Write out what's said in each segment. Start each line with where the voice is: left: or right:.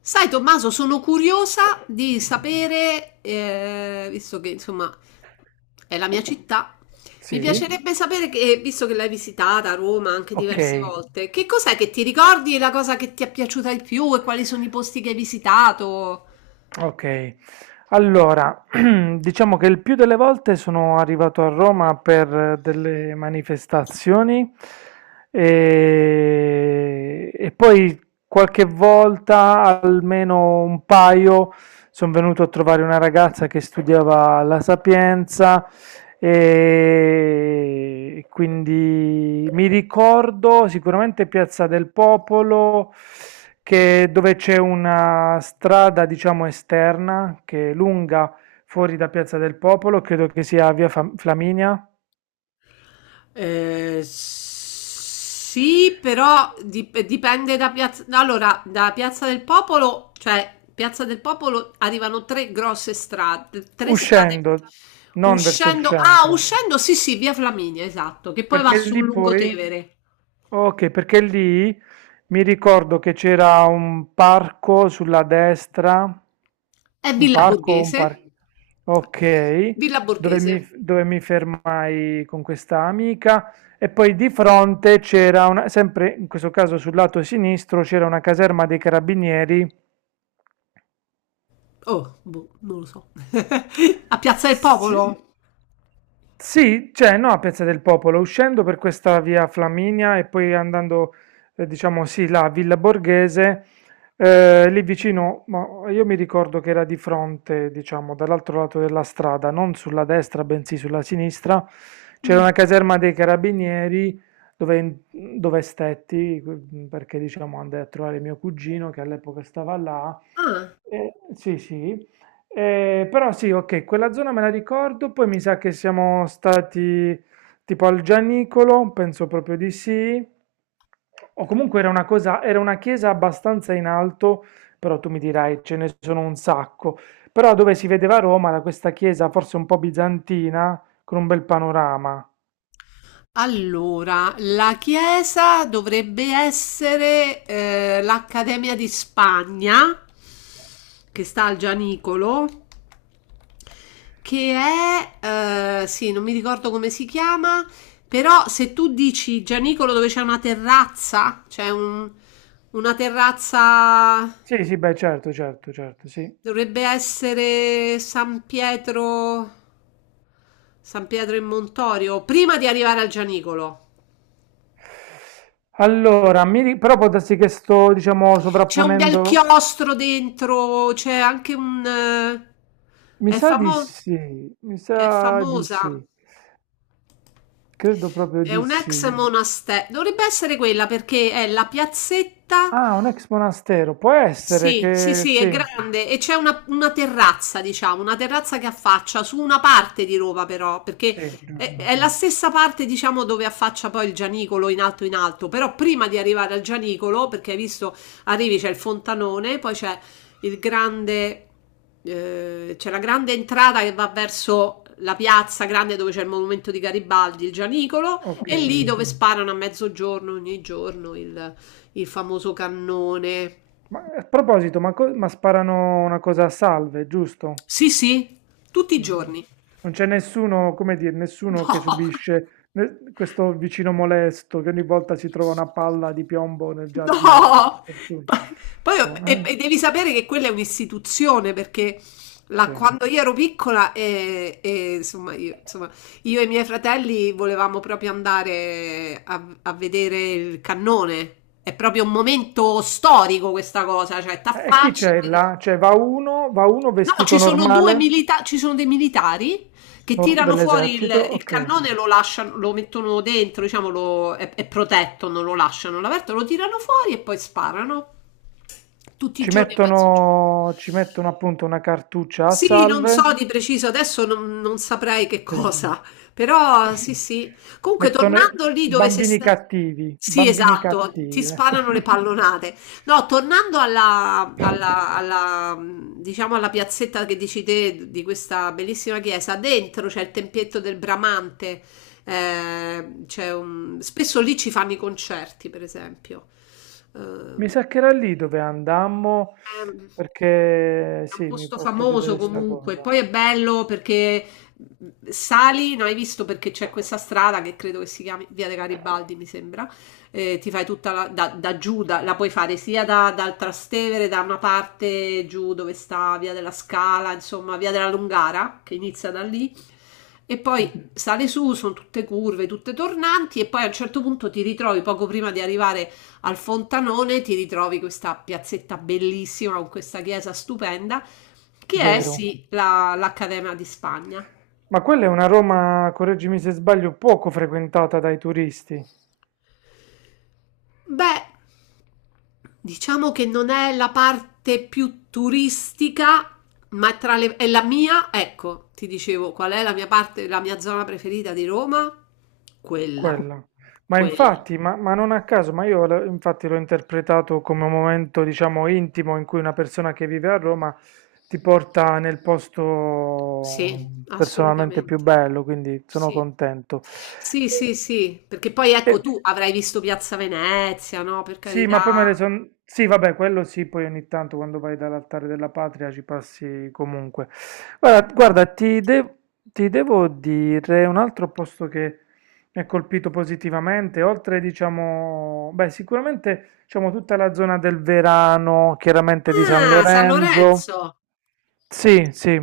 left: Sai, Tommaso, sono curiosa di sapere, visto che insomma è la mia città, mi
right: Sì,
left: piacerebbe sapere che, visto che l'hai visitata a Roma anche
right: ok,
left: diverse volte, che cos'è che ti ricordi e la cosa che ti è piaciuta di più e quali sono i posti che hai visitato?
right: ok. Allora, diciamo che il più delle volte sono arrivato a Roma per delle manifestazioni e poi qualche volta, almeno un paio, sono venuto a trovare una ragazza che studiava la Sapienza e quindi mi ricordo sicuramente Piazza del Popolo, che, dove c'è una strada, diciamo, esterna che è lunga fuori da Piazza del Popolo, credo che sia Flaminia,
left: Sì, però dipende da piazza. Allora, da Piazza del Popolo, cioè Piazza del Popolo arrivano tre grosse strade, tre strade
right: uscendo, non verso il
left: uscendo. Ah,
right: centro.
left: uscendo, sì, sì, via Flaminia, esatto, che poi va
right: Perché
left: sul
right: lì poi,
left: Lungotevere.
right: ok, perché lì mi ricordo che c'era un parco sulla destra,
left: È
right: un
left: Villa
right: parco, o un
left: Borghese.
right: parco, ok,
left: Villa Borghese.
right: dove mi fermai con questa amica e poi di fronte sempre in questo caso sul lato sinistro, c'era una caserma dei carabinieri.
left: Oh, boh, non lo so. A Piazza del
right: Sì,
left: Popolo?
right: sì, cioè no a Piazza del Popolo, uscendo per questa via Flaminia e poi andando, diciamo sì, là a Villa Borghese, lì vicino, ma io mi ricordo che era di fronte, diciamo, dall'altro lato della strada, non sulla destra, bensì sulla sinistra, c'era
left: Mm.
right: una caserma dei carabinieri dove, dove stetti, perché diciamo andai a trovare mio cugino che all'epoca stava là.
left: Ah.
right: Sì, sì, però sì, ok, quella zona me la ricordo, poi mi sa che siamo stati tipo al Gianicolo, penso proprio di sì, o comunque era una cosa, era una chiesa abbastanza in alto, però tu mi dirai ce ne sono un sacco, però dove si vedeva Roma da questa chiesa forse un po' bizantina, con un bel panorama.
left: Allora, la chiesa dovrebbe essere l'Accademia di Spagna, che sta al Gianicolo, che è, sì, non mi ricordo come si chiama, però se tu dici Gianicolo dove c'è una terrazza, una terrazza,
right: Sì, sì, beh, certo, certo, certo, sì.
left: dovrebbe essere San Pietro, San Pietro in Montorio, prima di arrivare al Gianicolo.
right: Allora, però può darsi che sto, diciamo,
left: C'è un bel
right: sovrapponendo.
left: chiostro dentro, c'è anche un,
right: Mi
left: È
right: sa di
left: famos-
right: sì, mi sa
left: è
right: di sì,
left: famosa,
right: credo proprio
left: è
right: di
left: un ex
right: sì.
left: monastero. Dovrebbe essere quella perché è la piazzetta.
right: Ah, un ex monastero, può essere
left: Sì, sì,
right: che
left: sì, è
right: sì,
left: grande e c'è una terrazza, diciamo, una terrazza che affaccia su una parte di Roma però, perché
right: sì,
left: è,
right: giusto.
left: è la stessa parte, diciamo, dove affaccia poi il Gianicolo in alto, però prima di arrivare al Gianicolo, perché hai visto, arrivi c'è il fontanone, poi c'è il grande, c'è la grande entrata che va verso la piazza grande dove c'è il monumento di Garibaldi, il Gianicolo, e
right: Ok,
left: lì
right: sì.
left: dove sparano a mezzogiorno ogni giorno il famoso cannone.
right: Ma a proposito, ma sparano una cosa a salve, giusto?
left: Sì, sì, tutti i
right: Mm.
left: giorni.
right: Non c'è nessuno, come dire, nessuno
left: No,
right: che subisce questo vicino molesto che ogni volta si trova una palla di piombo nel giardino, per
left: no.
right: fortuna.
left: Pa- Poi, e,
right: Eh,
left: e devi sapere che quella è un'istituzione perché
right: sì.
left: quando io ero piccola insomma, insomma, io e i miei fratelli volevamo proprio andare a vedere il cannone. È proprio un momento storico questa cosa, cioè
right: E chi
left: t'affacci.
right: c'è là? Cioè, va uno
left: No, ci
right: vestito
left: sono due
right: normale?
left: militari, ci sono dei militari che tirano fuori il,
right: Dell'esercito,
left: il
right: ok.
left: cannone, lo lasciano, lo mettono dentro, diciamo, è protetto, non lo lasciano all'aperto, lo tirano fuori e poi sparano tutti i giorni a mezzogiorno.
right: Ci mettono appunto una cartuccia a
left: Sì, non
right: salve.
left: so di preciso, adesso non saprei che
right: Sì.
left: cosa, però sì, sì. Comunque,
right: Mettono
left: tornando lì dove sei
right: bambini
left: stato.
right: cattivi,
left: Sì,
right: bambini
left: esatto, ti
right: cattivi,
left: sparano le
right: mettono.
left: pallonate. No, tornando diciamo, alla piazzetta che dici te di questa bellissima chiesa, dentro c'è il tempietto del Bramante, spesso lì ci fanno i concerti, per esempio.
right: Mi sa che era lì dove andammo,
left: Ehm,
right: perché
left: È un
right: sì, mi
left: posto
right: porto a
left: famoso
right: vedere sta
left: comunque,
right: cosa.
left: poi è bello perché sali, non hai visto perché c'è questa strada che credo che si chiami Via dei Garibaldi, mi sembra, ti fai tutta la, da giù, la puoi fare sia dal Trastevere, da una parte giù dove sta Via della Scala, insomma Via della Lungara, che inizia da lì, e
right: Sì,
left: poi sale su, sono tutte curve, tutte tornanti, e poi a un certo punto ti ritrovi poco prima di arrivare al Fontanone ti ritrovi questa piazzetta bellissima con questa chiesa stupenda che è
right: vero.
left: sì l'Accademia di Spagna.
right: Ma quella è una Roma, correggimi se sbaglio, poco frequentata dai turisti.
left: Beh, diciamo che non è la parte più turistica, ma tra le, è la mia, ecco, ti dicevo qual è la mia parte, la mia zona preferita di Roma? Quella,
right: Quella. Ma
left: quella.
right: infatti, ma non a caso, infatti l'ho interpretato come un momento, diciamo, intimo in cui una persona che vive a Roma ti porta nel
left: Sì,
right: posto personalmente più
left: assolutamente.
right: bello, quindi sono
left: Sì.
right: contento.
left: Sì,
right: E,
left: sì, sì, perché poi
right: e
left: ecco tu avrai visto Piazza Venezia, no? Per
right: sì, ma poi me le
left: carità.
right: son... Sì, vabbè, quello sì, poi ogni tanto quando vai dall'altare della patria ci passi comunque. Guarda, guarda, ti, de- ti devo dire un altro posto che mi ha colpito positivamente, oltre, diciamo, beh, sicuramente, diciamo, tutta la zona del Verano, chiaramente di San
left: Ah, San
right: Lorenzo.
left: Lorenzo.
right: Sì, sì,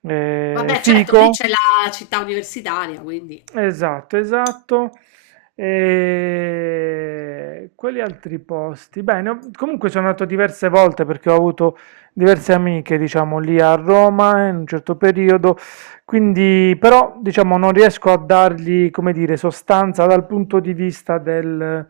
right: eh,
left: Vabbè, certo, lì
right: fico.
left: c'è la città universitaria, quindi.
right: Esatto, esatto. E quali altri posti? Beh, comunque sono andato diverse volte perché ho avuto diverse amiche, diciamo, lì a Roma in un certo periodo, quindi però, diciamo, non riesco a dargli, come dire, sostanza dal punto di vista del,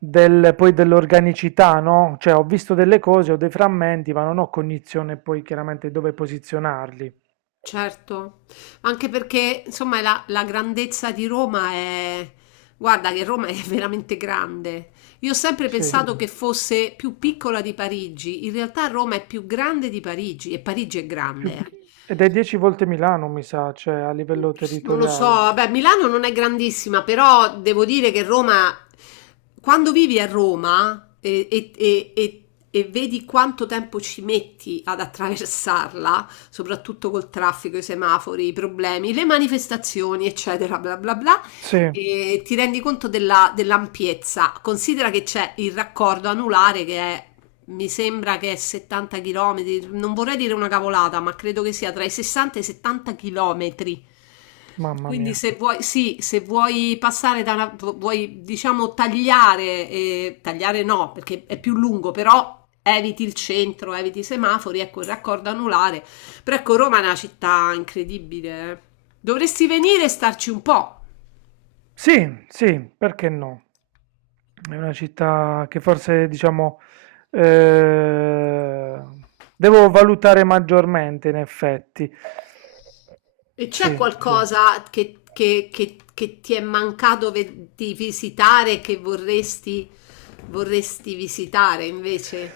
right: del- poi dell'organicità, no? Cioè, ho visto delle cose, ho dei frammenti, ma non ho cognizione poi chiaramente dove posizionarli.
left: Certo, anche perché insomma la grandezza di Roma è. Guarda che Roma è veramente grande. Io ho sempre
right: Sì.
left: pensato che fosse più piccola di Parigi, in realtà Roma è più grande di Parigi e Parigi è grande.
right: Più
left: Eh.
right: ed è 10 volte Milano mi sa, cioè a livello
left: Non lo so,
right: territoriale.
left: vabbè, Milano non è grandissima, però devo dire che Roma, quando vivi a Roma e vedi quanto tempo ci metti ad attraversarla, soprattutto col traffico, i semafori, i problemi, le manifestazioni, eccetera, bla bla bla,
right: Sì,
left: e ti rendi conto dell'ampiezza. Considera che c'è il raccordo anulare che è, mi sembra che è 70 km, non vorrei dire una cavolata, ma credo che sia tra i 60 e i 70 km.
right: mamma
left: Quindi
right: mia.
left: se vuoi, sì, se vuoi passare da una, vuoi diciamo tagliare, no, perché è più lungo, però eviti il centro, eviti i semafori, ecco il raccordo anulare. Però ecco, Roma è una città incredibile. Eh. Dovresti venire e starci un po'.
right: Sì, sì, perché no? È una città che forse, diciamo, eh, devo valutare maggiormente, in effetti.
left: E c'è
right: Sì, sì.
left: qualcosa che, che ti è mancato di visitare che vorresti, vorresti visitare invece?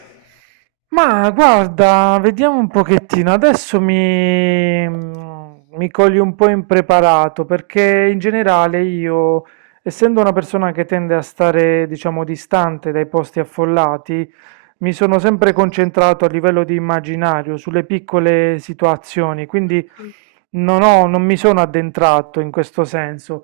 right: Ma guarda, vediamo un pochettino. Adesso mi cogli un po' impreparato perché in generale io, essendo una persona che tende a stare, diciamo, distante dai posti affollati, mi sono sempre concentrato a livello di immaginario sulle piccole situazioni, quindi
left: Mm.
right: non mi sono addentrato in questo senso.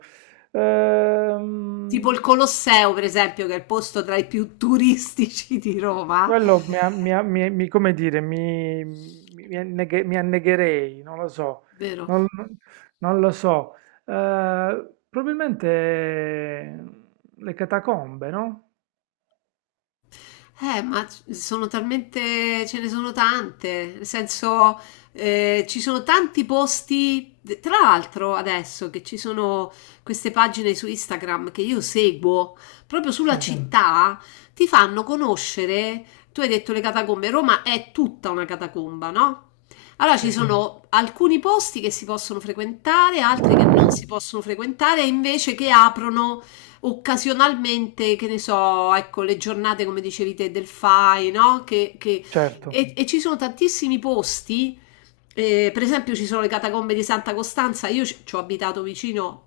left: Tipo
right: Ehm,
left: il Colosseo, per esempio, che è il posto tra i più turistici di Roma.
right: Quello mi, a- mi a- mi- mi- come dire, mi mi annegherei, non lo so,
left: Vero.
right: non, non lo so. Probabilmente le catacombe, no?
left: Ma sono talmente, ce ne sono tante, nel senso, ci sono tanti posti, tra l'altro adesso che ci sono queste pagine su Instagram che io seguo, proprio sulla
right: Sì,
left: Città, ti fanno conoscere, tu hai detto le catacombe, Roma è tutta una catacomba, no? Allora ci
right: sì,
left: sono alcuni posti che si possono frequentare, altri che non si possono frequentare, invece che aprono occasionalmente, che ne so, ecco, le giornate, come dicevi te, del FAI, no?
right: certo.
left: E ci sono tantissimi posti, per esempio ci sono le catacombe di Santa Costanza, io ci ho abitato vicino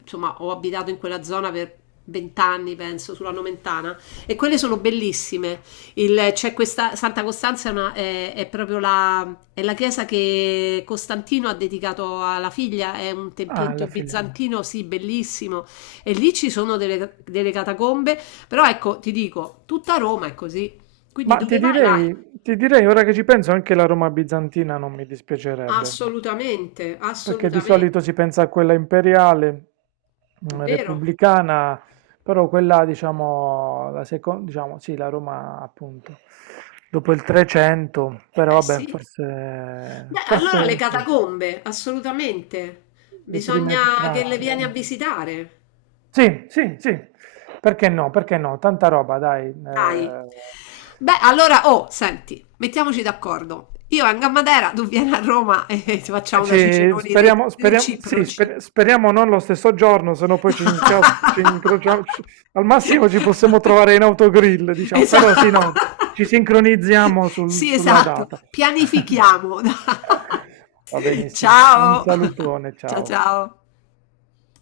left: insomma, ho abitato in quella zona per 20 anni, penso, sulla Nomentana, e quelle sono bellissime. C'è questa Santa Costanza è, è proprio è la chiesa che Costantino ha dedicato alla figlia, è un
right: Ah,
left: tempietto
right: la figlia.
left: bizantino, sì, bellissimo. E lì ci sono delle catacombe, però ecco, ti dico, tutta Roma è così. Quindi
right: Ma
left: dove vai? Vai.
right: ti direi, ora che ci penso, anche la Roma bizantina non mi dispiacerebbe.
left: Assolutamente,
right: Perché di solito si
left: assolutamente.
right: pensa a quella imperiale, mm,
left: Vero?
right: repubblicana, però quella, diciamo, la seconda, diciamo, sì, la Roma appunto, dopo il 300, però
left: Eh
right: vabbè,
left: sì.
right: forse,
left: Beh, allora le
right: forse sì,
left: catacombe, assolutamente.
right: le prime
left: Bisogna che le vieni a
right: tracce.
left: visitare.
right: Sì, sì, sì, perché no, tanta roba, dai.
left: Dai.
right: Eh,
left: Beh, allora, oh, senti, mettiamoci d'accordo. Io vengo a Matera, tu vieni a Roma e ci
right: eh,
left: facciamo da
right: ci,
left: ciceroni
right: speriamo, speriamo, sì,
left: reciproci.
right: speriamo non lo stesso giorno, se no poi ci incrociamo. Al massimo ci possiamo trovare in autogrill, diciamo, però sì, no,
left: Esatto.
right: ci sincronizziamo
left: Sì,
right: sulla
left: esatto.
right: data.
left: Pianifichiamo.
right: Va benissimo, un
left: Ciao.
right: salutone,
left: Ciao,
right: ciao.
left: ciao.